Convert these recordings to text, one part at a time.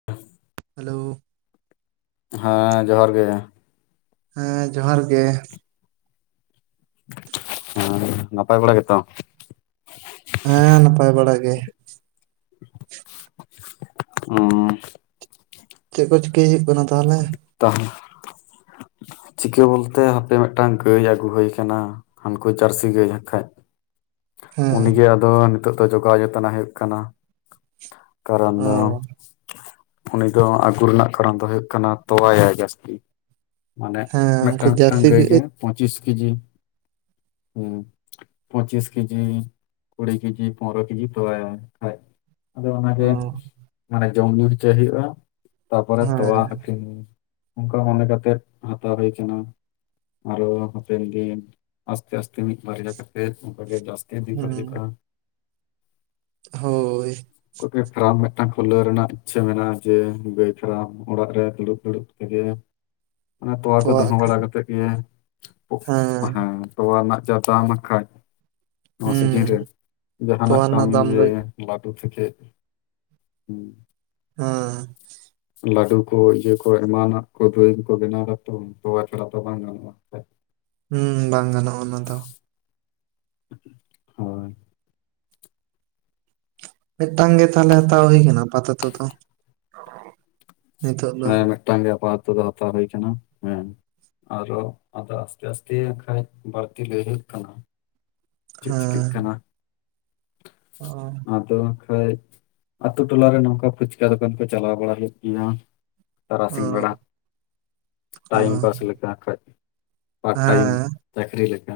[inaudible] Hello ᱦᱮᱸ ᱡᱚᱦᱟᱨ ᱜᱮ᱾ ᱦᱮᱸ ᱡᱚᱦᱟᱨ ᱜᱮ ᱦᱮᱸ ᱱᱟᱯᱟᱭ ᱵᱟᱲᱟ ᱜᱮᱛᱚ ᱦᱮᱸ ᱱᱟᱯᱟᱭ ᱵᱟᱲᱟ ᱜᱮ [unintelligible] ᱪᱮᱫ ᱠᱚ ᱪᱤᱠᱟᱹᱭ ᱦᱩᱭᱩᱜ ᱠᱟᱱᱟ ᱛᱟᱦᱞᱮ ᱛᱟᱸᱦᱟ ᱪᱤᱠᱟᱹ ᱵᱚᱞᱛᱮ ᱦᱟᱯᱮ ᱢᱤᱫᱴᱟᱝ ᱜᱟᱹᱭ ᱟᱹᱜᱩ ᱦᱩᱭ ᱟᱠᱟᱱᱟ᱾ ᱦᱟᱱᱠᱩ ᱡᱟᱹᱨᱥᱤ ᱜᱟᱹᱭ ᱦᱟᱸᱜ ᱠᱷᱟᱡᱽ ᱦᱮᱸ ᱩᱱᱤᱜᱮ ᱟᱫᱚ ᱱᱤᱛᱚᱜ ᱫᱚ ᱡᱚᱜᱟᱣ ᱡᱚᱛᱚᱱᱮ ᱦᱩᱭᱩᱜ ᱠᱟᱱᱟ᱾ ᱠᱟᱨᱚᱱ ᱫᱚ ᱚ ᱩᱱᱤ ᱫᱚ ᱟᱹᱜᱩ ᱨᱮᱱᱟᱜ ᱠᱟᱨᱚᱱ ᱫᱚ ᱦᱩᱭᱩᱜ ᱠᱟᱱᱟ ᱛᱚᱣᱟᱭᱟᱭ ᱡᱟᱹᱥᱛᱤ ᱢᱟᱱᱮ ᱦᱮᱸ ᱩᱱᱠᱩ ᱢᱤᱫᱴᱟᱝ ᱢᱤᱫᱴᱟᱝ ᱡᱟᱹᱨᱥᱤ ᱜᱟᱹᱭ ᱜᱮ ᱯᱚᱸᱪᱤᱥ ᱠᱮᱡᱤ ᱦᱩᱸ ᱯᱚᱸᱪᱤᱥ ᱠᱤᱡᱤ ᱠᱩᱲᱤ ᱠᱤᱡᱤ ᱯᱚᱱᱨᱚ ᱠᱤᱡᱤ ᱛᱚᱞᱟ ᱭᱟᱭ ᱟᱫᱚ ᱚ ᱚᱱᱟᱜᱮ ᱢᱟᱱᱮ ᱡᱚᱢ ᱧᱩ ᱦᱚᱪᱚᱭ ᱦᱩᱭᱩᱜᱼᱟ, ᱛᱟᱯᱚᱨᱮ ᱦᱮᱸ ᱛᱚᱣᱟ ᱚᱱᱠᱟ ᱢᱚᱱᱮ ᱠᱟᱛᱮ ᱦᱟᱛᱟᱣ ᱦᱩᱭ ᱟᱠᱟᱱᱟ᱾ ᱟᱨᱦᱚᱸ ᱦᱟᱯᱮᱱ ᱫᱤᱱ ᱟᱥᱛᱮ ᱟᱥᱛᱮ ᱢᱤᱫ ᱵᱟᱨᱭᱟ ᱠᱟᱛᱮ ᱚᱱᱠᱟ ᱜᱮ ᱡᱟᱥ ᱦᱩᱸ [unintelligible] ᱦᱳᱭ ᱠᱩᱞᱴᱤ ᱯᱷᱟᱨᱟᱢ ᱢᱤᱫᱴᱟᱝ ᱠᱷᱩᱞᱟᱹᱣ ᱨᱮᱱᱟᱜ ᱤᱪᱪᱷᱟᱹ ᱢᱮᱱᱟᱜᱼᱟ ᱡᱮ ᱜᱟᱹᱭ ᱯᱷᱟᱨᱟᱢ ᱚᱲᱟᱜ ᱨᱮ ᱫᱩᱲᱩᱵ ᱫᱩᱲᱩᱵ ᱛᱮᱜᱮ ᱢᱟᱱᱮ ᱛᱚᱣᱟ ᱠᱚ ᱫᱚᱦᱚᱣ ᱵᱟᱲᱟ ᱠᱟᱛᱮ ᱜᱮ ᱾ ᱦᱮᱸ ᱛᱚᱣᱟ ᱨᱮᱱᱟᱜ ᱡᱟ ᱫᱟᱢᱦᱟᱠᱷᱟᱡ ᱱᱚᱣᱟ ᱥᱤᱡᱤᱱ ᱦᱩᱸ ᱨᱮᱱ ᱡᱟᱦᱟᱱᱟᱜ ᱛᱚᱣᱟ ᱨᱮᱱᱟᱜ ᱠᱟᱹᱢᱤ ᱫᱟᱢ ᱫᱚ ᱜᱮ ᱵᱟᱴᱩ ᱛᱷᱮᱠᱮ ᱦᱩᱸ ᱦᱮᱸ ᱞᱟᱰᱩ ᱠᱳᱭ ᱤᱭᱟᱹ ᱠᱚ ᱮᱢᱟᱱᱟᱜ ᱠᱚ ᱫᱚᱭ ᱠᱚ ᱵᱮᱱᱟᱣ ᱠᱟᱛᱮ ᱛᱚᱣᱟ ᱥᱟᱞᱟᱜ ᱫᱚ ᱵᱟᱝ ᱜᱟᱱᱚᱜᱼᱟ᱾ ᱦᱩᱸ ᱵᱟᱝ ᱜᱟᱱᱚᱜᱼᱟ ᱚᱱᱟ ᱫᱚ ᱦᱳᱭ ᱢᱤᱫᱴᱟᱝ ᱜᱮ ᱛᱟᱦᱞᱮ ᱦᱟᱛᱟᱣ ᱦᱩᱭ ᱠᱟᱱᱟ ᱟᱯᱟ ᱛᱚᱛᱚ ᱫᱚ ᱱᱤᱛᱚᱜ ᱫᱚ ᱦᱮᱸ ᱢᱤᱫᱴᱟᱝ ᱜᱮ ᱟᱯᱟᱛᱚᱛᱚ ᱫᱚ ᱦᱟᱛᱟᱣ ᱦᱩᱭ ᱠᱟᱱᱟ ᱦᱮᱸ ᱟᱨᱚ ᱟᱫᱚ ᱟᱥᱛᱮ ᱟᱥᱛᱮ ᱠᱷᱟᱡᱽ ᱵᱟᱹᱲᱛᱤ ᱞᱟᱹᱭ ᱦᱩᱭᱩᱜ ᱠᱟᱱᱟ ᱪᱮᱫ ᱪᱤᱠᱟᱹᱜ ᱠᱟᱱᱟ ᱦᱚᱸ ᱟᱫᱚ ᱦᱟᱸᱜ ᱠᱷᱟᱡ ᱟᱛᱳ ᱴᱚᱞᱟᱨᱮ ᱱᱚᱝᱠᱟ ᱯᱷᱩᱪᱠᱟ ᱫᱚᱠᱟᱱ ᱠᱚ ᱪᱟᱞᱟᱣ ᱵᱟᱲᱟ ᱞᱮᱫ ᱜᱮᱭᱟ ᱚ ᱛᱟᱨᱟᱥᱤᱧ ᱵᱮᱲᱟ ᱚ ᱴᱟᱭᱤᱢ ᱯᱟᱥ ᱞᱮᱠᱟ ᱠᱷᱟᱡ ᱯᱟᱴ ᱴᱟᱭᱤᱢ ᱪᱟᱹᱠᱨᱤ ᱞᱮᱠᱟ,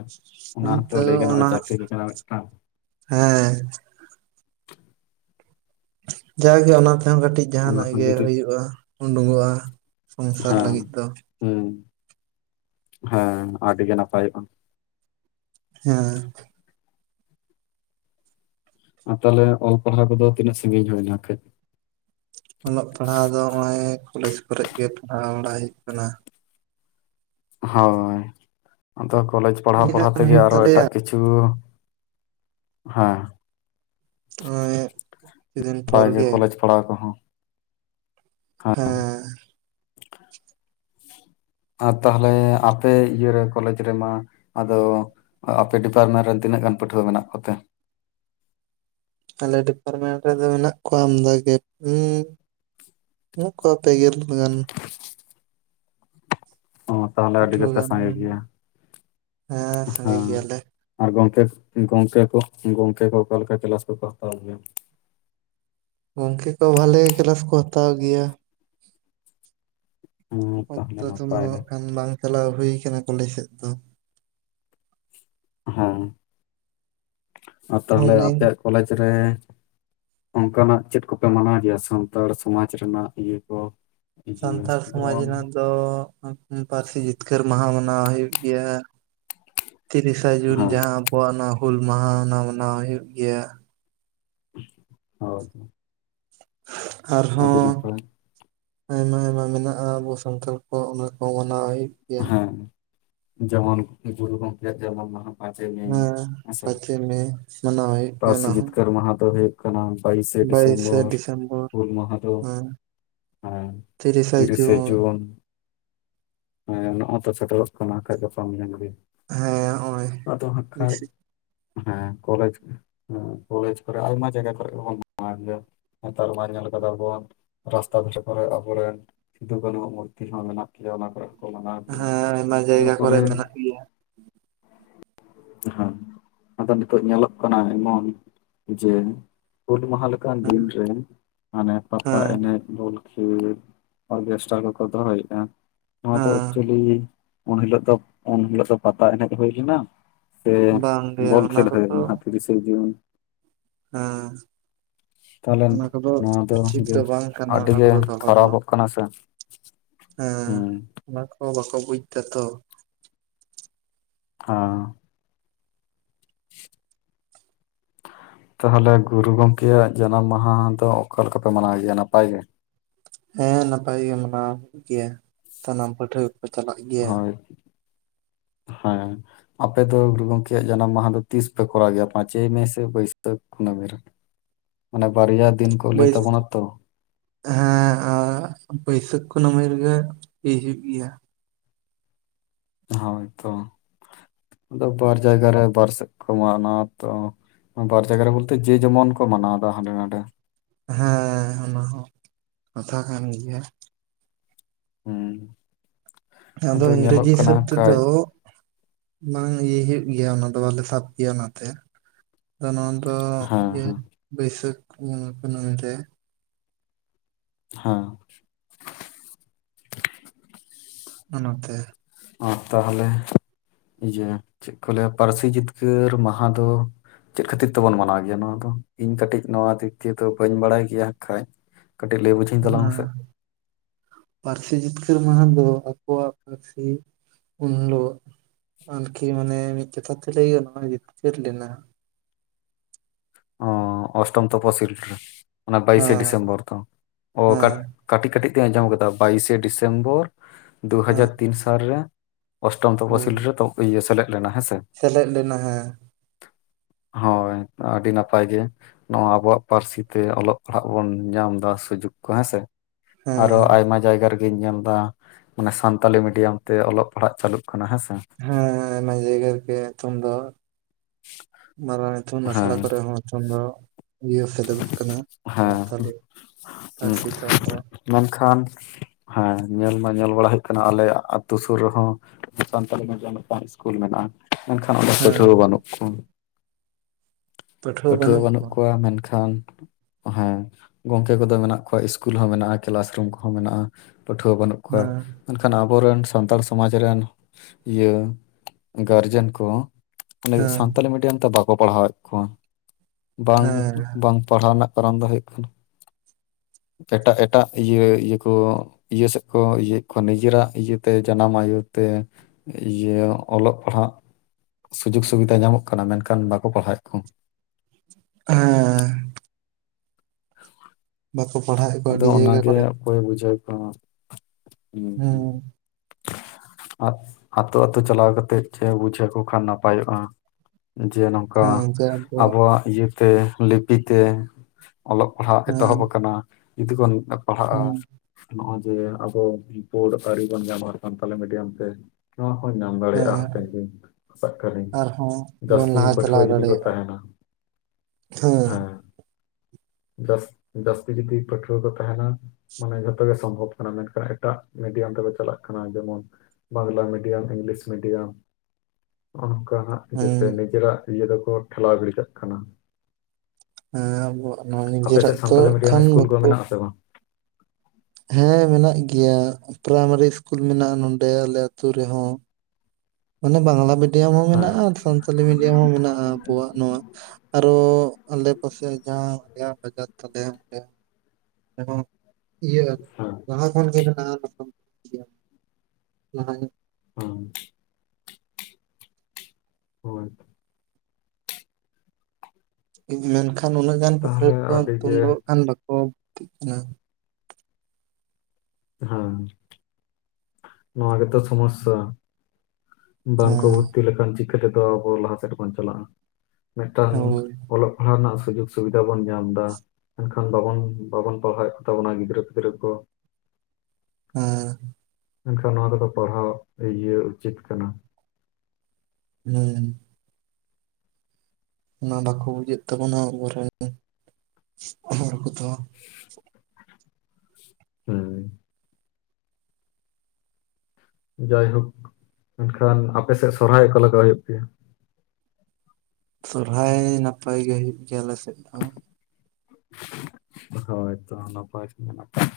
ᱚᱱᱟ ᱦᱮᱸ ᱦᱚᱸᱛᱚ ᱛᱚ ᱞᱟᱹᱭ ᱜᱟᱱᱚᱜᱼᱟ ᱚᱱᱟ ᱪᱟᱹᱠᱨᱤ ᱜᱮ ᱠᱟᱱᱟ ᱢᱤᱫᱴᱟᱝ ᱾ ᱦᱮᱸ ᱡᱟᱜᱮ ᱚᱱᱟ ᱛᱮᱦᱚᱸ ᱠᱟᱹᱴᱤᱡ ᱚᱱᱟ ᱡᱟᱦᱟᱱᱟᱜ ᱦᱚᱸ ᱜᱮ ᱡᱩᱫᱤ ᱦᱩᱭᱩᱜᱼᱟ ᱩᱰᱩᱝᱚᱜᱼᱟ ᱥᱚᱝᱥᱟᱨ ᱦᱮᱸ ᱞᱟᱹᱜᱤᱫ ᱫᱚ ᱦᱮᱸ ᱦᱮᱸ ᱟᱹᱰᱤ ᱜᱮ ᱱᱟᱯᱟᱭᱚᱜᱼᱟ᱾ ᱦᱮᱸ ᱟᱨ ᱛᱟᱦᱞᱮ ᱚᱞ ᱯᱟᱲᱦᱟᱣ ᱠᱚᱫᱚ ᱛᱤᱱᱟᱹᱜ ᱥᱟᱺᱜᱤᱧ ᱦᱩᱭᱱᱟ ᱦᱟᱜ ᱠᱷᱟᱹᱡ ᱚᱞᱚᱜ ᱯᱟᱲᱦᱟᱣ ᱫᱚ ᱦᱚᱸᱜᱼᱚᱭ ᱠᱚᱞᱮᱡᱽ ᱠᱚᱨᱮ ᱜᱮ ᱯᱟᱲᱦᱟᱣ ᱵᱟᱲᱟᱭ ᱦᱩᱭᱩᱜ ᱠᱟᱱᱟ ᱦᱳᱭ ᱟᱫᱚ ᱠᱚᱞᱮᱡᱽ ᱯᱟᱲᱦᱟᱣ ᱛᱤᱱᱟᱹᱜ ᱯᱟᱲᱦᱟᱣ ᱜᱟᱱ ᱛᱮᱜᱮ ᱦᱩᱭᱩᱜ ᱟᱨᱚ ᱛᱟᱞᱮᱭᱟ ᱮᱴᱟᱜ ᱠᱤᱪᱷᱩ ᱛᱚ ᱦᱮᱸ ᱦᱳᱭ‌ ᱠᱤᱪᱷᱩ ᱫᱤᱱ ᱱᱟᱯᱟᱭ ᱯᱚᱨ ᱜᱮ ᱠᱚᱞᱮᱡᱽ ᱯᱟᱲᱦᱟᱣ ᱠᱚᱦᱚᱸ ᱦᱮᱸ ᱟᱨ ᱛᱟᱦᱞᱮ ᱟᱯᱮ ᱤᱭᱟᱹᱨᱮ ᱠᱚᱞᱮᱡᱽ ᱨᱮᱢᱟ ᱟᱫᱚ ᱟᱯᱮ ᱰᱤᱯᱟᱨᱴᱢᱮᱱᱴ ᱨᱮᱱ ᱛᱤᱱᱟᱹᱜ ᱜᱟᱱ ᱯᱟᱹᱴᱷᱶᱟᱹ ᱢᱮᱱᱟᱜ ᱠᱚᱛᱮ? ᱟᱞᱮ ᱰᱤᱯᱟᱨᱢᱮᱱᱴ ᱨᱮᱫᱚ ᱤᱱᱟᱹᱜ ᱠᱚᱢ ᱫᱚ ᱡᱮ ᱱᱤ ᱦᱩᱭᱩᱜ-ᱟ ᱠᱚ ᱯᱮᱜᱮᱞ ᱜᱟᱱ ᱚ, ᱛᱟᱦᱞᱮ ᱟᱹᱰᱤ ᱜᱮ ᱯᱟᱹᱴᱷᱩᱣᱟᱹ ᱯᱮ ᱜᱟᱱ ᱥᱟᱸᱜᱮ ᱜᱮᱭᱟ, ᱥᱟᱸᱜᱮ ᱦᱮᱸ ᱜᱮᱭᱟᱞᱮ ᱟᱨ ᱜᱚᱢᱠᱮ ᱜᱚᱝᱠᱮ ᱠᱚ, ᱜᱚᱢᱠᱮ ᱠᱚ ᱚᱠᱟᱮᱠᱟ ᱠᱮᱞᱟᱥ ᱠᱚᱠᱚ ᱦᱟᱛᱟᱣ ᱜᱮᱭᱟ ᱾ ᱜᱚᱝᱠᱮ ᱠᱚ ᱵᱷᱟᱞᱮ ᱠᱮᱞᱟᱥ ᱠᱚ ᱦᱟᱛᱟᱣ ᱜᱮᱭᱟ᱾ ᱦᱮᱸ ᱛᱟᱦᱚᱞᱮ ᱯᱨᱚᱛᱷᱚᱢ ᱱᱟᱯᱟᱭ ᱫᱚ ᱜᱮ ᱦᱜ ᱠᱷᱟᱱ ᱵᱟᱝ ᱪᱟᱞᱟᱣ ᱦᱩᱭᱩ ᱠᱟᱱᱟ ᱠᱚᱞᱮᱡᱽ ᱥᱮᱫ ᱫᱚ ᱾ ᱦᱚᱸ ᱟᱨ ᱛᱟᱦᱞᱮ ᱚᱱᱞᱟᱭᱤᱱ ᱟᱯᱮᱭᱟᱜ ᱠᱚᱞᱮᱡᱽ ᱨᱮ ᱚᱱᱠᱟᱱᱟᱜ ᱪᱮᱫ ᱠᱚᱯᱮ ᱢᱟᱱᱟᱣ ᱜᱮᱭᱟ, ᱥᱟᱱᱛᱟᱲ ᱥᱚᱢᱟᱡᱽ ᱨᱮᱱᱟᱜ ᱤᱭᱟᱹ ᱠᱚ ᱾ ᱥᱟᱱᱛᱟᱲ ᱥᱚᱢᱟᱡᱽ ᱨᱮᱱᱟᱜ ᱫᱚ ᱯᱟᱹᱨᱥᱤ ᱡᱤᱛᱠᱟᱹᱨ ᱢᱟᱦᱟ ᱢᱟᱱᱟᱣ ᱦᱩᱭᱩᱜ ᱜᱮᱭᱟ ᱾ ᱛᱤᱨᱤᱥᱟ ᱡᱩᱱ ᱦᱮᱸ ᱡᱟᱦᱟᱸ ᱟᱵᱚᱣᱟᱜ ᱚᱱᱟ ᱦᱩᱞ ᱢᱟᱦᱟ ᱚᱱᱟ ᱢᱟᱱᱟᱣ ᱦᱩᱭᱩᱜ ᱜᱮᱭᱟ ᱾ ᱦᱩᱭ ᱟᱨ ᱦᱚᱸ ᱱᱟᱯᱟᱭ ᱟᱭᱢᱟ ᱟᱭᱢᱟ ᱢᱮᱱᱟᱜᱼᱟ, ᱟᱵᱚ ᱥᱟᱱᱛᱟᱞ ᱠᱚᱣᱟᱜ ᱚᱱᱟ ᱠᱚ ᱢᱟᱱᱟᱣ ᱦᱩᱭᱩᱜ ᱜᱮᱭᱟ ᱾ ᱦᱮᱸ ᱡᱮᱢᱚᱱ ᱜᱩᱨᱩ ᱜᱚᱢᱠᱮᱭᱟᱜ ᱡᱟᱱᱟᱢ ᱢᱟᱦᱟᱸ ᱾ ᱯᱟᱪᱮᱭ ᱢᱮ ᱦᱮᱸ ᱦᱮᱸᱥᱮ, ᱯᱟᱸᱪᱮ ᱢᱮ ᱢᱟᱱᱟᱣ ᱦᱩᱭᱩᱜ ᱜᱮᱭᱟ ᱯᱟᱨᱥᱤ ᱚᱱᱟ ᱦᱚᱸ ᱡᱤᱛᱠᱟᱹᱨ ᱢᱟᱦᱟ ᱫᱚ ᱦᱩᱭᱩᱜ ᱠᱟᱱᱟ ᱵᱟᱭᱤᱥᱮ ᱵᱟᱭᱤᱥᱮ ᱰᱤᱥᱮᱢᱵᱚᱨ ᱰᱤᱥᱮᱢᱵᱚᱨ ᱦᱩᱞ ᱢᱟᱦᱟ ᱫᱚ ᱦᱮᱸ ᱦᱮᱸ ᱛᱤᱨᱤᱥᱮ ᱡᱩᱱ ᱦᱮᱸ, ᱱᱚᱜᱼᱚᱭ ᱛᱚ ᱥᱮᱴᱮᱨᱚᱜ ᱠᱟᱱᱟ ᱠᱷᱟᱡ ᱜᱟᱯᱟ ᱢᱮᱭᱟᱝ ᱜᱮ ᱦᱮᱸ ᱱᱚᱜᱼᱚᱭ ᱟᱫᱚ ᱦᱟᱸᱜᱠᱷᱟᱡ ᱦᱮᱸ ᱠᱚᱞᱮᱡᱽ ᱦᱮ ᱠᱚᱞᱮᱡᱽ ᱠᱚᱨᱮ, ᱟᱭᱢᱟ ᱡᱟᱭᱜᱟ ᱠᱚᱨᱮ ᱜᱮᱵᱚᱱᱭᱟ᱾ ᱱᱮᱛᱟᱨ ᱢᱟ ᱧᱮᱞ ᱠᱟᱫᱟ ᱵᱚᱱ, ᱨᱟᱥᱛᱟ ᱫᱷᱟᱨᱮ ᱠᱚᱨᱮ ᱟᱵᱚᱨᱮᱱ ᱥᱤᱫᱩ ᱠᱟᱹᱱᱦᱩ ᱣᱟᱜ ᱢᱩᱨᱛᱤ ᱦᱚᱸ ᱢᱮᱱᱟᱜ ᱜᱮᱭᱟ ᱚᱱᱟ ᱠᱚᱨᱮ᱾ [unintelligible] ᱦᱮᱸ ᱟᱭᱢᱟ ᱡᱟᱭᱜᱟ ᱛᱟᱨᱯᱚᱨ ᱠᱚᱨᱮ ᱢᱮᱱᱟᱜ ᱜᱮᱭᱟ ᱦᱟᱸ ᱟᱫᱚ ᱱᱤᱛᱚᱜ ᱧᱮᱞᱚᱜ ᱠᱟᱱᱟ ᱮᱢᱚᱱ ᱡᱮ ᱦᱩᱞ ᱢᱟᱦᱟ‌ ᱞᱮ ᱠᱟᱱ ᱦᱮᱸ ᱫᱤᱱ ᱨᱮ ᱢᱟᱱᱮ ᱯᱟᱛᱟ ᱦᱮᱸ ᱮᱱᱮᱡ ᱫᱚ ᱦᱩᱸ ᱚᱨᱜᱮᱥᱴᱟᱨ ᱠᱚᱠᱚ ᱫᱚᱦᱚᱭᱮᱜᱼᱟ᱾ ᱱᱚᱣᱟ ᱫᱚ ᱦᱮᱸ ᱮᱠᱪᱩᱭᱮᱞᱤ ᱩᱱᱦᱤᱞᱳ ᱫᱚ ᱩᱱ ᱦᱤᱞᱳ ᱫᱚ ᱯᱟᱛᱟ ᱮᱱᱮᱡ ᱦᱩᱭ ᱞᱮᱱᱟ ᱾ ᱥᱮ ᱵᱟᱝᱜᱮ ᱵᱚᱞ ᱚᱱᱟ ᱠᱷᱮᱹᱞ ᱠᱚᱫᱚ ᱦᱩᱭᱱᱟ ᱛᱤᱨᱤᱥᱮ ᱡᱩᱱ ᱦᱮᱸ ᱛᱟᱦᱞᱮ ᱚᱱᱟ ᱠᱚᱫᱚ ᱱᱚᱣᱟ ᱫᱚ ᱩᱪᱤᱛ ᱡᱮ ᱵᱟᱝ ᱠᱟᱱᱟ ᱚᱱᱟ ᱟᱹᱰᱤᱜᱮ ᱠᱚᱫᱚ ᱫᱚᱦᱚ ᱫᱚ ᱠᱷᱟᱨᱟᱯᱚᱜ ᱠᱟᱱᱟ ᱥᱮ ᱦᱮᱸ ᱦᱩᱸ ᱚᱱᱟ ᱠᱚ ᱵᱟᱠᱚ ᱵᱩᱡᱽᱫᱟ ᱛᱚ ᱦᱟᱸ [unintelligible] ᱛᱟᱦᱚᱞᱮ ᱜᱩᱨᱩ ᱜᱚᱢᱠᱮᱭᱟᱜ ᱡᱟᱱᱟᱢ ᱢᱟᱦᱟ ᱫᱚ ᱚᱠᱟ ᱞᱮᱠᱟ ᱯᱮ ᱢᱟᱱᱟᱣ ᱜᱮᱭᱟ, ᱱᱟᱯᱟᱭ ᱜᱮ? ᱦᱮᱸ ᱱᱟᱯᱟᱭ ᱜᱮ ᱢᱟᱱᱟᱣ ᱦᱩᱭᱩᱜ ᱜᱮᱭᱟ᱾ ᱥᱟᱱᱟᱢ ᱯᱟᱹᱴᱷᱣᱟᱹ ᱦᱳᱭ ᱦᱮᱸ, ᱟᱯᱮ ᱫᱚ ᱜᱩᱨᱩ ᱜᱚᱢᱠᱮᱭᱟᱜ ᱡᱟᱱᱟᱢ ᱢᱟᱦᱟ ᱫᱚ ᱛᱤᱥ ᱯᱮ ᱠᱚᱨᱟᱣ ᱜᱮᱭᱟ? ᱯᱟᱸᱪᱮᱭ ᱢᱮ ᱥᱮ ᱵᱟᱹᱭᱥᱟᱹᱠᱷ ᱠᱩᱱᱟᱹᱢᱤ ᱨᱮ? ᱢᱟᱱᱮ ᱵᱟᱨᱭᱟ ᱫᱤᱱ ᱠᱚ ᱞᱟᱹᱭ ᱵᱟᱹᱭ ᱛᱟᱵᱚᱱᱟ ᱛᱚ᱾ ᱦᱮᱸ ᱟᱨ ᱵᱟᱹᱭᱥᱟᱹᱠᱷ ᱠᱩᱱᱟᱹᱢᱤ ᱨᱮᱜᱮ ᱦᱤᱡᱩᱜ ᱜᱮᱭᱟ᱾ ᱦᱳᱭᱛᱚ, ᱟᱫᱚ ᱵᱟᱨ ᱡᱟᱭᱜᱟ ᱨᱮ ᱵᱟᱨ ᱥᱮᱫ ᱠᱚ ᱢᱟᱱᱟᱣ ᱟᱛᱚ᱾ ᱵᱟᱨ ᱡᱟᱭᱜᱟ ᱨᱮ ᱵᱚᱞᱛᱮ ᱡᱮ ᱡᱮᱢᱚᱱ ᱠᱚ ᱢᱟᱱᱟᱣ ᱮᱫᱟ ᱦᱟᱸᱰᱮ ᱱᱟᱰᱮ᱾ ᱦᱮᱸ ᱚᱱᱟ ᱦᱚᱸ ᱠᱟᱛᱷᱟ ᱠᱟᱱ ᱜᱮᱭᱟ᱾ ᱦᱮᱸ ᱟᱫᱚ ᱤᱝᱨᱮᱡᱤ ᱦᱤᱥᱟᱹᱵᱽ ᱛᱮ ᱫᱚ ᱠᱷᱟᱡ ᱵᱟᱝ ᱤᱭᱟᱹ ᱦᱩᱭᱩᱜ ᱜᱮᱭᱟ ᱚᱱᱟ ᱫᱚ ᱵᱟᱞᱮ ᱥᱟᱵ ᱜᱮᱭᱟ ᱚᱱᱟᱛᱮ ᱟᱫᱚ ᱛᱚ ᱦᱮᱸ ᱤᱭᱟᱹ ᱦᱮᱸ ᱵᱟᱹᱭᱥᱟᱹᱠ ᱠᱩᱱᱟᱹᱢᱤ ᱛᱮ᱾ ᱦᱮᱸ ᱚᱱᱟ ᱛᱮ, ᱟᱨ ᱛᱟᱦᱚᱞᱮ, ᱤᱭᱟᱹ ᱪᱮᱫ ᱠᱚ ᱞᱟᱹᱭᱟ ᱯᱟᱹᱨᱥᱤ ᱡᱤᱛᱠᱟᱹᱨ ᱢᱟᱦᱟ ᱫᱚ ᱪᱮᱫ ᱠᱷᱟᱹᱛᱤᱨ ᱛᱮᱵᱚᱱ ᱢᱟᱱᱟᱣ ᱜᱮᱭᱟ ᱱᱚᱣᱟ ᱫᱚ᱾ ᱤᱧ ᱠᱟᱹᱴᱤᱡ ᱱᱚᱣᱟ ᱫᱤᱠ ᱫᱤᱭᱮ ᱫᱚ ᱵᱟᱹᱧ ᱵᱟᱲᱟᱭ ᱜᱮᱭᱟ ᱠᱷᱟᱡ᱾ ᱠᱟᱹᱴᱤᱡ ᱞᱮᱭ ᱵᱩᱪᱷ ᱦᱮᱸ, ᱯᱟᱹᱨᱥᱤ ᱡᱤᱛᱠᱟᱹᱨ ᱢᱟᱦᱟ ᱫᱚ ᱟᱠᱚᱣᱟᱜ ᱯᱟᱹᱨᱥᱤ, ᱩᱱᱤᱞᱳᱜ᱾ ᱟᱨᱠᱤ ᱢᱟᱱᱮ ᱢᱤᱫ ᱠᱟᱛᱷᱟ ᱛᱮ ᱞᱟᱹᱭ ᱜᱟᱱᱚᱜᱟ ᱡᱮ ᱡᱤᱛᱠᱟᱹᱨ ᱞᱮᱱᱟ᱾ ᱚ ᱚᱥᱴᱚᱢ ᱛᱚᱯᱚ ᱥᱤᱞ ᱨᱮ ᱚᱱᱟ ᱵᱟᱭᱤᱥᱮ ᱦᱮᱸ ᱰᱤᱥᱮᱢᱵᱚᱨ ᱛᱚ ᱚᱠᱟᱴ ᱦᱮᱸ ᱠᱟᱹᱴᱤᱡ ᱠᱟᱹᱴᱤᱡ ᱛᱤᱧ ᱟᱸᱡᱚᱢ ᱟᱠᱟᱫᱟ᱾ ᱵᱟᱭᱤᱥᱮ ᱰᱤᱥᱮᱢᱵᱚᱨ ᱫᱩ ᱦᱮᱸ ᱦᱟᱡᱟᱨ ᱛᱤᱱ ᱥᱟᱞᱨᱮ᱾ ᱚᱥᱴᱚᱢ ᱦᱳᱭ ᱛᱚᱯᱚᱥᱤᱞ ᱨᱮ ᱛᱚ ᱤᱭᱟᱹ ᱥᱮᱞᱮᱫ ᱞᱮᱱᱟ ᱦᱮᱸᱥᱮ? ᱥᱮᱞᱮᱫ ᱞᱮᱱᱟ ᱦᱮᱸ᱾ ᱦᱳᱭ ᱟᱹᱰᱤ ᱱᱟᱞ ᱱᱟᱯᱟᱭ ᱜᱮ ᱱᱚᱣᱟ ᱟᱵᱚᱣᱟᱜ ᱯᱟᱹᱨᱥᱤ ᱛᱮ ᱚᱞᱚᱜ ᱯᱟᱲᱦᱟᱜ ᱵᱚᱱ ᱧᱟᱢ ᱮᱫᱟ᱾ ᱥᱩᱡᱳᱜᱽ ᱠᱚ ᱦᱮᱸᱥᱮ᱾ ᱟᱨᱚ ᱦᱮᱸ ᱟᱭᱢᱟ ᱡᱟᱭᱜᱟ ᱨᱮ ᱜᱤᱧ ᱧᱮᱞ ᱫᱟ᱾ ᱢᱟᱱᱮ ᱥᱟᱱᱛᱟᱞᱤ ᱢᱤᱰᱤᱭᱟᱢ ᱛᱮ ᱚᱞᱚᱜ ᱯᱟᱲᱦᱟᱜ ᱪᱟᱹᱞᱩᱜ ᱠᱟᱱᱟ᱾ ᱦᱮᱸᱥᱮ? ᱦᱮᱸ ᱟᱭᱢᱟ ᱡᱟᱭᱜᱟ ᱜᱮ ᱮᱠᱷᱚᱱ ᱫᱚ ᱢᱟᱨᱟᱝ ᱤᱛᱩᱱ ᱟᱥᱲᱟ ᱦᱮᱸ ᱠᱚᱨᱮ ᱦᱚᱸ᱾ [unintelligible] ᱫᱚ ᱤᱭᱟᱹ ᱥᱮᱞᱮᱫᱚᱜ ᱠᱟᱱᱟ᱾ ᱦᱮᱸ ᱥᱟᱱᱛᱟᱞᱤ ᱦᱩᱸ, ᱯᱟᱹᱨᱥᱤ ᱛᱟᱵᱚᱣᱟᱜ᱾ ᱢᱮᱱᱠᱷᱟᱱ ᱦᱮᱸ ᱧᱮᱞ ᱢᱟ ᱧᱮᱞ ᱵᱟᱲᱟ ᱦᱩᱭᱩᱜ ᱠᱟᱱᱟ ᱟᱞᱮᱭᱟᱜ ᱟᱛᱩ ᱥᱩᱨ ᱨᱮᱦᱚᱸ ᱥᱟᱱᱛᱟᱞᱤ ᱢᱤᱰᱤᱭᱟᱢ ᱢᱤᱫᱴᱟᱱ ᱤᱥᱠᱩᱞ ᱢᱮᱱᱟᱜᱼᱟ᱾ ᱢᱮᱱᱠᱷᱟᱱ ᱚᱸᱰᱮ ᱦᱮᱸ ᱯᱟᱹᱴᱷᱩᱣᱟᱹ ᱵᱟᱹᱱᱩᱜ ᱠᱚᱣᱟ᱾ ᱯᱟᱹᱴᱷᱩᱣᱟᱹ ᱵᱟᱹᱱᱩᱜ ᱠᱚᱣᱟ, ᱢᱮᱱᱠᱷᱟᱱ ᱦᱮᱸ ᱜᱚᱝᱠᱮ ᱠᱚᱫᱚ ᱢᱮᱱᱟᱜ ᱠᱚᱣᱟ᱾ ᱤᱥᱠᱩᱞ ᱦᱚᱸ ᱢᱮᱱᱟᱜᱼᱟ, ᱠᱮᱞᱟᱥᱨᱩᱢ ᱠᱚᱦᱚᱸ ᱢᱮᱱᱟᱜᱼᱟ, ᱯᱟᱹᱴᱷᱩᱣᱟᱹ ᱵᱟᱹᱱᱩᱜ ᱠᱟ, ᱦᱮᱸ ᱢᱮᱱᱠᱷᱟᱱ ᱟᱵᱚᱨᱮᱱ ᱥᱟᱱᱛᱟᱲ ᱥᱚᱢᱟᱡᱽ ᱨᱮᱱ, ᱤᱭᱟᱹ ᱜᱟᱨᱡᱮᱱ ᱠᱚ ᱢᱟᱱᱮ ᱦᱮᱸ ᱥᱟᱱᱛᱟᱞᱤ ᱢᱤᱰᱤᱭᱟᱢ ᱛᱮ ᱵᱟᱠᱚ ᱯᱟᱲᱦᱟᱣᱮᱫ ᱠᱚᱣᱟ ᱵᱟᱝ ᱦᱮᱸ ᱵᱟᱝ ᱯᱟᱲᱦᱟᱣ ᱨᱮᱱᱟᱜ ᱠᱟᱨᱚᱱ ᱫᱚ ᱦᱳᱭᱳᱜ ᱠᱟᱱᱟ ᱮᱴᱟᱜ ᱮᱴᱟᱜ, ᱤᱭᱟᱹ ᱤᱭᱟᱹ ᱠᱚ, ᱤᱭᱟᱹ ᱥᱮᱫ ᱠᱚ ᱤᱭᱟᱹ ᱠᱷᱚᱱ, ᱱᱤᱡᱮᱨᱟᱜ ᱤᱭᱟᱹ ᱛᱮ ᱡᱟᱱᱟᱢ ᱟᱭᱳ ᱛᱮ᱾ ᱤᱭᱟᱹ, ᱚᱞᱚᱜ ᱯᱟᱲᱦᱟᱜ ᱥᱩᱡᱳᱜ ᱥᱩᱵᱤᱫᱷᱟ ᱧᱟᱢᱚᱜ ᱠᱟᱱᱟ᱾ ᱢᱮᱱᱠᱷᱟᱱ ᱵᱟᱠᱚ ᱯᱟᱲᱦᱟᱣᱮᱫ ᱠᱚ᱾ ᱦᱮᱸᱻ ᱵᱟᱠᱚ ᱯᱟᱲᱦᱟᱜ ᱟᱫᱚ ᱚᱱᱟᱜᱮ ᱚᱠᱚᱭ ᱵᱩᱡᱷᱟᱹᱣ ᱠᱚᱣᱟ᱾ ᱦᱩᱸ ᱦᱩᱸ ᱦᱮᱸ ᱟᱛᱳ ᱟᱛᱳ ᱪᱟᱞᱟᱣ ᱠᱟᱛᱮ ᱪᱮᱫ ᱵᱩᱡᱷᱟᱹᱣᱠᱚ ᱠᱷᱟᱱ ᱱᱟᱯᱟᱭᱚᱜᱼᱟ᱾ ᱡᱮ ᱱᱚᱝᱠᱟ ᱦᱮᱸ ᱡᱮ ᱟᱵᱚᱣᱟᱜ ᱤᱭᱟᱹᱛᱮ ᱞᱤᱯᱤ ᱛᱮ ᱚᱞᱚᱜ ᱯᱟᱲᱦᱟᱜ ᱦᱮᱸ ᱮᱛᱚᱦᱚᱵ ᱟᱠᱟᱱᱟ ᱡᱩᱫᱤ [unintelligible] ᱯᱟᱲᱦᱟᱜᱼᱟ ᱦᱮᱸ ᱱᱚᱜᱼᱚᱭ ᱡᱮ ᱟᱵᱚ ᱨᱤᱯᱳᱰ ᱟᱹᱣᱨᱤ ᱵᱚᱱ ᱧᱟᱢᱼᱟ, ᱥᱟᱱᱛᱟᱞᱤ ᱢᱤᱰᱤᱭᱟᱢ ᱛᱮ ᱱᱚᱣᱟ ᱦᱚᱸ ᱧᱟᱢ ᱫᱟᱲᱮᱭᱟᱜᱼᱟ᱾ ᱦᱮᱸ ᱦᱟᱯᱮᱱ ᱫᱤᱱ ᱟᱥᱟᱜ ᱠᱟᱹᱱᱤᱧ ᱟᱨᱦᱚᱸ ᱵᱚᱱ ᱡᱟᱹᱥᱛᱤ ᱞᱟᱦᱟ ᱪᱟᱞᱟᱣ ᱯᱟᱹᱴᱷᱩᱣᱟᱹ ᱡᱩᱫᱤ ᱠᱚ ᱫᱟᱲᱮᱭᱟᱜᱼᱟ ᱛᱟᱦᱮᱱᱟ [inaudible] [unintelligible] ᱡᱟᱥ ᱡᱟᱹᱥᱛᱤ ᱡᱩᱫᱤ ᱯᱟᱹᱴᱷᱩᱣᱟᱹ ᱠᱚ ᱛᱟᱦᱮᱱᱟ ᱢᱟᱱᱮ ᱡᱷᱚᱛᱚ ᱜᱮ ᱥᱚᱢᱵᱷᱚᱵ ᱠᱟᱱᱟ᱾ ᱢᱮᱱᱠᱷᱟᱱ ᱮᱴᱟᱜ ᱢᱤᱰᱤᱭᱟᱢ ᱛᱮᱠᱚ ᱪᱟᱞᱟᱜ ᱠᱟᱱᱟ ᱡᱮᱢᱚᱱ ᱵᱟᱝᱞᱟ ᱢᱤᱰᱤᱭᱟᱢ, ᱤᱝᱞᱤᱥ ᱢᱤᱰᱤᱭᱟᱢ ᱚᱱᱠᱟ ᱦᱟᱸᱜ ᱡᱟᱛᱮ ᱦᱮᱸ ᱱᱤᱡᱮᱨᱟᱜ ᱤᱭᱟᱹ ᱫᱚᱠᱚ ᱴᱷᱮᱞᱟᱣ ᱜᱤᱰᱤ ᱠᱟᱜ ᱠᱟᱱᱟ᱾ ᱦᱮᱸ ᱟᱵᱚᱣᱟᱜ ᱱᱚᱣᱟ ᱱᱤᱡᱮᱨᱟᱜ ᱫᱚ ᱠᱷᱟᱱ ᱵᱟᱠᱚ ᱦᱮᱸ ᱥᱮ ᱵᱟᱝ? ᱦᱮᱸ ᱢᱮᱱᱟᱜ ᱜᱮᱭᱟ᱾ ᱯᱨᱟᱭᱢᱟᱨᱤ ᱤᱥᱠᱩᱞ ᱢᱮᱱᱟᱜᱼᱟ, ᱱᱚᱰᱮ ᱟᱞᱮ ᱟᱛᱳ ᱨᱮᱦᱚᱸ᱾ ᱢᱟᱱᱮ ᱵᱟᱝᱞᱟ ᱢᱤᱰᱤᱭᱟᱢ ᱦᱚᱸ ᱦᱮᱸ ᱢᱮᱱᱟᱜᱼᱟ᱾ ᱥᱟᱱᱛᱟᱞᱤ ᱢᱤᱰᱤᱭᱟᱢ ᱦᱚᱸ ᱢᱮᱱᱟᱜᱼᱟ᱾ ᱟᱵᱚᱣᱟᱜ ᱱᱚᱣᱟ ᱟᱨᱚ ᱟᱞᱮ ᱯᱟᱥᱮ ᱡᱟᱦᱟᱸ ᱟᱞᱮᱭᱟᱜ ᱵᱟᱡᱟᱨ ᱛᱟᱞᱮ ᱚᱸᱰᱮ [unintelligible] ᱤᱭᱟᱹ ᱦᱮᱸ ᱞᱟᱦᱟ ᱠᱷᱚᱱ ᱜᱮ ᱢᱮᱱᱟᱜᱼᱟ᱾ [inaudible] ᱞᱟᱦᱟ ᱧᱚᱜ ᱦᱩᱸ ᱦᱳᱭ ᱢᱮᱱᱠᱷᱟᱱ ᱩᱱᱟᱹᱜ ᱜᱟᱱ ᱯᱟᱹᱴᱷᱩᱣᱟᱹ ᱛᱟᱦᱚᱞᱮ ᱫᱚ ᱱᱤᱛᱚᱝ ᱟᱹᱰᱤᱜᱮ ᱫᱚ ᱱᱟᱜ ᱠᱷᱟᱱ ᱵᱟᱠᱚ ᱵᱷᱳᱨᱛᱤ ᱠᱟᱱᱟ ᱾ ᱦᱮᱸ ᱱᱚᱣᱟ ᱜᱮᱛᱚ ᱥᱚᱢᱚᱥᱥᱟ ᱦᱮᱸ ᱵᱟᱝᱠᱚ ᱵᱷᱚᱨᱛᱤ ᱞᱮᱠᱷᱟᱱ ᱪᱤᱠᱟᱹ ᱛᱮ ᱫᱚ ᱟᱵᱚ ᱞᱟᱦᱟ ᱥᱮᱫ ᱵᱚᱱ ᱪᱟᱞᱟᱜᱼᱟ᱾ᱢᱤᱫᱴᱟᱝ ᱦᱳᱭ ᱚᱞᱚᱜ ᱯᱟᱲᱦᱟᱜ ᱨᱮᱱᱟᱜ ᱥᱩᱡᱳᱜᱽ ᱥᱩᱵᱤᱫᱷᱟ ᱵᱚᱱ ᱧᱟᱢ ᱫᱟ᱾ ᱮᱱᱠᱷᱟᱱ ᱵᱟᱵᱚᱱ ᱵᱟᱵᱚᱱ ᱯᱟᱲᱦᱟᱣᱮᱫ ᱠᱚᱛᱟ ᱵᱚᱱᱟ ᱜᱤᱫᱽᱨᱟᱹ ᱯᱤᱫᱽᱨᱟᱹ ᱠᱚ᱾ ᱦᱮᱸ ᱢᱮᱱᱠᱷᱟᱱ ᱱᱚᱣᱟ ᱠᱚᱫᱚ ᱯᱟᱲᱦᱟᱣ ᱤᱭᱟᱹ ᱩᱪᱤᱛ ᱠᱟᱱᱟ᱾ ᱦᱩᱸ ᱚᱱᱟ ᱵᱟᱠᱚ ᱵᱩᱡᱮᱜ ᱛᱟᱵᱚᱱᱟ ᱟᱵᱚ ᱨᱮᱱ ᱦᱚᱲ ᱠᱚᱫᱚ ᱦᱳᱭ ᱡᱟᱭᱦᱳᱠ ᱢᱮᱱᱠᱷᱟᱱ ᱟᱯᱮ ᱥᱮᱫ ᱥᱚᱨᱦᱟᱭ ᱚᱠᱟ ᱞᱮᱠᱟ ᱦᱳᱭᱳᱜ ᱜᱮᱭᱟ? ᱥᱚᱨᱦᱟᱭ ᱱᱟᱯᱟᱭ ᱜᱮ ᱦᱩᱭᱩᱜ ᱜᱮᱭᱟ ᱟᱞᱮ ᱥᱮᱫ ᱫᱚ᱾ ᱦᱳᱭᱛᱚ ᱱᱟᱯᱟᱭ [inaudible] ᱱᱟᱯᱟᱭ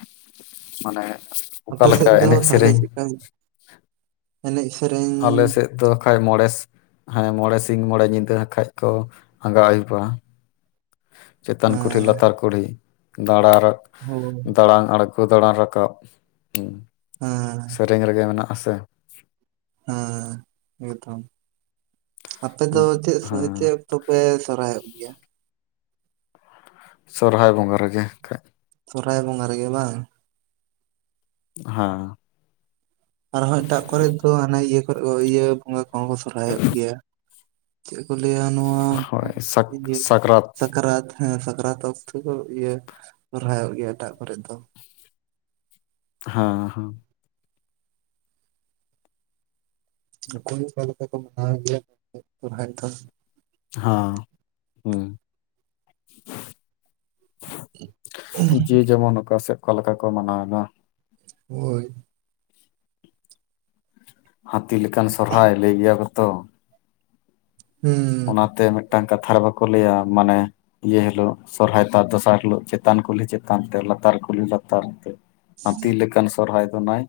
ᱢᱟᱱᱮ ᱚᱠᱟ ᱟᱯᱮ ᱞᱮᱠᱟ ᱥᱮᱫ ᱫᱚ ᱮᱱᱮᱡ ᱛᱟᱦᱚᱞᱮ ᱥᱮᱨᱮᱧ? ᱪᱮᱫᱠᱟ ᱮᱱᱮᱡ ᱥᱮᱨᱮᱧ ᱛᱚ ᱟᱠᱷᱟᱡ ᱢᱚᱲᱮ ᱦᱮᱸ ᱢᱚᱲᱮ ᱥᱤᱧ, ᱢᱚᱲᱮ ᱧᱤᱫᱟᱹ ᱟᱠᱷᱟᱡ ᱠᱚ ᱟᱸᱜᱟ ᱟᱹᱭᱩᱵᱟ᱾ ᱪᱮᱛᱟᱱ ᱦᱮᱸ ᱠᱩᱞᱦᱤ ᱞᱟᱛᱟᱨ ᱠᱩᱞᱦᱤ ᱫᱟᱲᱟ ᱨᱟ ᱦᱳ ᱫᱟᱲᱟᱱ ᱟᱲᱜᱚ ᱠᱚ ᱫᱟᱲᱟᱱ ᱨᱟᱠᱟᱵ, ᱦᱮᱸ ᱥᱮᱨᱮᱧ ᱨᱮᱜᱮ ᱢᱮᱱᱟᱜᱼᱟ ᱥᱮ ᱦᱮᱸ ᱮᱠᱫᱚᱢ᱾ ᱟᱯᱮ ᱫᱚ ᱪᱮᱫ ᱦᱮᱸ ᱥᱟᱤᱠᱮᱞ? ᱛᱚᱯᱮ ᱥᱚᱨᱦᱟᱭᱚᱜ ᱜᱮᱭᱟ ᱥᱚᱨᱦᱟᱭ ᱵᱚᱸᱜᱟ ᱨᱮᱜᱮ ᱟᱠᱷᱟᱡ ᱥᱚᱨᱦᱟᱭ ᱵᱚᱸᱜᱟ ᱨᱮ ᱜᱮ ᱵᱟᱝ? ᱦᱮᱸ ᱟᱨᱦᱚᱸ ᱮᱴᱟᱜ ᱠᱚᱨᱮᱡ ᱫᱚ ᱦᱟᱱᱟ ᱤᱭᱟᱹ ᱠᱚᱨᱮ ᱤᱭᱟᱹ ᱵᱚᱸᱜᱟ ᱠᱚᱦᱚᱸ ᱠᱚ ᱥᱚᱨᱦᱟᱭᱚᱜ ᱜᱮᱭᱟ᱾ ᱪᱮᱫ ᱠᱚ ᱞᱟᱹᱭᱟ ᱱᱚᱣᱟ ᱦᱳᱭ ᱥᱟᱠ ᱤᱭᱟᱹ ᱥᱟᱠᱨᱟᱛ ᱥᱟᱠᱨᱟᱛ ᱦᱮᱸ ᱥᱟᱠᱨᱟᱛ ᱚᱠᱛᱚ ᱠᱚ ᱤᱭᱟᱹ ᱥᱚᱨᱦᱟᱭᱚᱜ ᱜᱮᱭᱟ ᱮᱴᱟᱜ ᱠᱚᱨᱮ ᱫᱚ᱾ ᱦᱮᱸ ᱦᱮᱸ ᱱᱩᱠᱩ ᱜᱮ ᱚᱠᱟ ᱞᱮᱠᱟ ᱠᱚ ᱢᱟᱱᱟᱣ ᱜᱮᱭᱟ [unintelligible] ᱥᱚᱨᱦᱟᱭ ᱫᱚ ᱦᱚᱸ ᱦᱩᱸ ᱡᱮ ᱡᱮᱢᱚᱱ ᱚᱠᱟ ᱥᱮᱫ ᱚᱠᱟ ᱞᱮᱠᱟ ᱠᱚ ᱢᱟᱱᱟᱣ ᱮᱫᱟ᱾ ᱦᱳᱭᱹ ᱦᱟᱹᱛᱤ ᱞᱮᱠᱟᱱ ᱥᱚᱦᱨᱟᱭ ᱞᱟᱹᱭ ᱜᱮᱭᱟ ᱠᱚ ᱛᱚᱺ ᱦᱩᱸ ᱚᱱᱟᱛᱮ ᱢᱤᱫᱴᱟᱝ ᱠᱟᱛᱷᱟ ᱨᱮ ᱵᱟᱠᱚ ᱞᱟᱹᱭᱟ ᱢᱟᱱᱮ ᱤᱭᱟᱹ ᱦᱤᱞᱳᱜ ᱥᱚᱨᱦᱟᱭ ᱛᱟᱨ ᱫᱚᱥᱟᱨ ᱦᱤᱞᱳᱜ ᱪᱮᱛᱟᱱ ᱠᱩᱞᱦᱤ ᱪᱮᱛᱟᱱ ᱛᱮ ᱞᱟᱛᱟᱨ ᱠᱩᱞᱦᱤ ᱞᱟᱛᱟᱨ ᱛᱮᱹ ᱦᱟᱹᱛᱷᱤ ᱞᱮᱠᱟᱱ ᱥᱚᱨᱦᱟᱭ ᱫᱚ ᱱᱟᱭ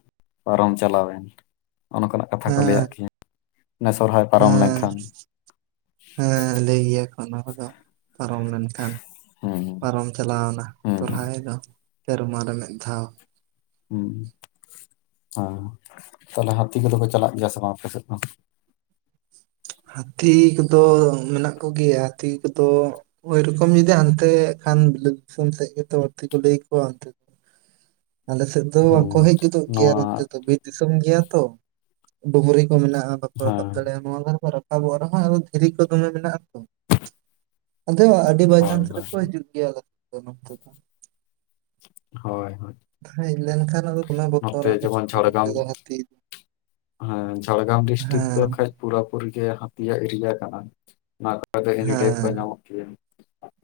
ᱯᱟᱨᱚᱢ ᱪᱟᱞᱟᱣᱮᱱ ᱱᱚᱜᱼᱚ ᱱᱚᱝᱠᱟᱱᱟᱜ ᱠᱟᱛᱷᱟ ᱠᱚ ᱦᱮᱸ ᱞᱟᱹᱭᱟᱜ ᱠᱤᱭᱟ ᱱᱮᱥ ᱥᱚᱦᱨᱟᱭ ᱦᱮᱸ ᱦᱮᱸ ᱞᱟᱹᱭ ᱜᱮᱭᱟᱠᱚ ᱚᱱᱟᱠᱚᱫᱚ ᱯᱟᱨᱚᱢ ᱞᱮᱱᱠᱷᱟᱱ ᱦᱩᱸ ᱯᱟᱨᱚᱢ ᱪᱟᱞᱟᱣᱱᱟ ᱦᱩᱸ ᱥᱚᱨᱦᱟᱭ ᱫᱚᱹ ᱥᱮᱨᱢᱟ ᱨᱮ ᱢᱤᱫ ᱫᱷᱟᱣ ᱩᱸ ᱦᱮᱸ ᱛᱚ ᱦᱟᱹᱛᱷᱤ ᱠᱚᱫᱚ ᱠᱚ ᱪᱟᱞᱟᱜ ᱜᱮᱭᱟ ᱥᱮ ᱵᱟᱝ ᱟᱯᱮ ᱥᱮᱫ ᱫᱚᱸ ᱦᱟᱹᱛᱷᱤ ᱠᱚᱫᱚ ᱢᱮᱱᱟᱜ ᱠᱚᱜᱮᱭᱟ ᱦᱟᱹᱛᱷᱤ ᱠᱚᱫᱚᱺ ᱳᱭᱨᱚᱠᱚᱢ ᱡᱩᱫᱤ ᱦᱟᱱᱛᱮ ᱠᱷᱟᱱ ᱵᱤᱞᱟ. ᱫ ᱫᱤᱥᱚᱢ ᱥᱮᱫ ᱜᱮᱛᱚ ᱵᱟᱹᱲᱛᱤ ᱠᱚ ᱞᱟᱹᱭ ᱠᱚᱣᱟ ᱦᱟᱱᱛᱮᱹᱹ ᱟᱞᱮ ᱥᱮᱫ ᱦᱩᱸ ᱫᱚᱠᱚ ᱦᱮᱡ ᱜᱚᱫᱚᱜ ᱜᱮᱭᱟ ᱱᱚᱣᱟ ᱱᱚᱛᱮ ᱫᱚ ᱵᱤᱨᱹ ᱫᱤᱥᱚᱢ ᱜᱮᱭᱟ ᱛᱚ ᱰᱩᱝᱨᱤ ᱠᱚ ᱢᱮᱱᱟᱜᱼᱟ ᱵᱟᱠᱚ ᱨᱟᱠᱟᱵ ᱦᱮᱸ ᱫᱟᱲᱮᱭᱟᱜᱼᱟ ᱱᱚᱣᱟ ᱠᱚᱫᱚ ᱠᱚ ᱨᱟᱠᱟᱵᱹᱹ ᱟᱵᱚᱜ ᱨᱮᱦᱚᱸ ᱟᱫᱚ ᱫᱷᱤᱨᱤ ᱠᱚ ᱫᱚ ᱢᱮᱱᱟᱜᱼᱟ ᱛᱚ ᱟᱫᱚ ᱟᱹᱰᱤ ᱦᱳᱭ ᱵᱟᱭᱪᱟᱱᱥ ᱦᱳᱭ ᱨᱮᱠᱚ ᱦᱤᱡᱩᱜ ᱯᱮᱭᱟ ᱠᱟᱛᱮᱫ ᱱᱚᱱᱛᱮ [inaudible] ᱦᱳᱭ ᱦᱳᱭᱹ ᱦᱮᱡ ᱞᱮᱱᱠᱷᱟᱱ ᱟᱫᱚ ᱫᱚᱢᱮ ᱵᱚᱛᱚᱨ ᱟᱞᱮ ᱡᱮᱢᱚᱱ ᱡᱷᱟᱲᱜᱨᱟᱢ ᱫᱚ ᱦᱟᱹᱛᱷᱤ ᱦᱮᱸ ᱡᱷᱟᱲᱜᱨᱟᱢ ᱰᱤᱥᱴᱤᱠ ᱫᱚ ᱦᱮᱸ ᱠᱷᱟᱡ ᱯᱩᱨᱟᱹᱯᱩᱨᱤ ᱡᱮ ᱦᱟᱹᱛᱷᱤᱭᱜ ᱮᱨᱤᱭᱟ ᱠᱟᱱᱟ ᱚᱱᱟ ᱠᱚᱨᱮ ᱫᱚ ᱮᱱᱤᱴᱮᱢ ᱠᱚ ᱧᱟᱢᱚᱜ ᱤᱭᱟᱹ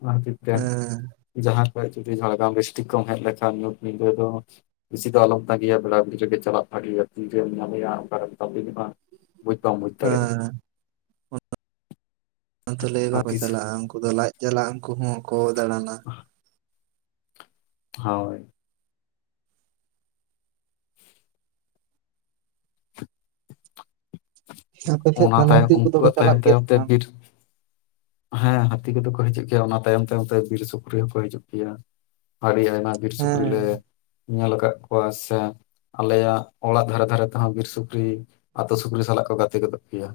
ᱚᱱᱟ ᱠᱷᱟᱹᱛᱤᱨ ᱛᱮ ᱮᱸ ᱡᱟᱦᱟᱸ ᱠᱷᱡ ᱡᱩᱫᱤ ᱡᱷᱟᱲᱜᱨᱟᱢ ᱰᱤᱥᱴᱤᱠ ᱠᱚ ᱦᱮᱡ ᱞᱮᱠᱷᱟᱱ ᱧᱤᱫᱟᱹ ᱫᱚᱹ ᱤᱥᱤ ᱫᱚ ᱟᱞᱚᱢ ᱚᱱᱮ ᱤᱱᱠᱟᱹ ᱜᱤᱭᱟ ᱵᱮᱲᱟ [unintelligible] ᱵᱤᱲᱤ ᱨᱮᱜᱮ ᱪᱟᱞᱟᱜ ᱵᱷᱟᱜᱮᱭᱟ ᱛᱤᱨᱮᱢ ᱧᱟᱢᱮᱭᱟ ᱚᱱᱠᱨᱮᱢ ᱠᱟᱢᱤ ᱡᱚᱢᱟᱢ ᱛᱟᱯᱤᱝᱜᱼᱟ ᱵᱩᱡ ᱵᱟᱢ ᱵᱩᱡ ᱦᱮᱸ ᱞᱟᱹᱭ ᱵᱟᱝᱠᱚ ᱦᱟᱹᱛᱤ ᱥ- ᱪᱟᱞᱟᱜᱼᱟ ᱩᱱᱠᱩ ᱫᱚ ᱞᱟᱡ ᱡᱟᱞᱟᱜ ᱩᱱᱠᱩ ᱦᱚᱸᱠᱚ ᱫᱟᱬᱟᱱᱟ ᱦᱳᱭ ᱟᱯᱮᱴᱷᱮᱡ ᱚᱱᱟ ᱛᱟᱦᱚᱞᱮ ᱛᱟᱭᱚᱢ ᱦᱟᱹᱛᱤ ᱠᱚᱫᱚ ᱠᱚ ᱩᱱᱠᱩᱣᱟᱜ ᱪᱟᱞᱟᱜ ᱛᱟᱭᱚᱢ ᱜᱮᱭᱟ ᱛᱟᱭᱚᱢ ᱥᱮ ᱛᱮ ᱵᱟᱝ? ᱵᱤᱨ ᱦᱮᱸ ᱦᱟᱹᱛᱤ ᱠᱚᱫᱚ ᱠᱚ ᱦᱤᱡᱩᱜ ᱜᱮᱭᱟ, ᱚᱱᱟ ᱛᱟᱭᱚᱢ ᱛᱟᱭᱚᱢ ᱛᱮ ᱵᱤᱨ ᱥᱩᱠᱨᱤ ᱦᱚᱸᱠᱚ ᱦᱤᱡᱩᱜ ᱜᱮᱭᱟ᱾ ᱟᱹᱰᱤ ᱟᱭᱢᱟ ᱵᱤᱨ ᱦᱮᱸ ᱥᱩᱠᱨᱤᱤᱞ ᱞᱮ ᱧᱮᱞ ᱟᱠᱟᱫ ᱠᱚᱣᱟ ᱥᱮ ᱟᱞᱮᱭᱟᱜ ᱚᱲᱟᱜ ᱫᱷᱟᱨᱮ ᱫᱷᱟᱨᱮ ᱛᱮᱦᱚᱸ ᱵᱤᱨ ᱥᱩᱠᱨᱤ ᱟᱛᱳ ᱥᱩᱠᱨᱤ ᱥᱟᱞᱟᱜ ᱠᱚ ᱜᱟᱛᱮ ᱜᱚᱫᱚᱜ ᱜᱮᱭᱟ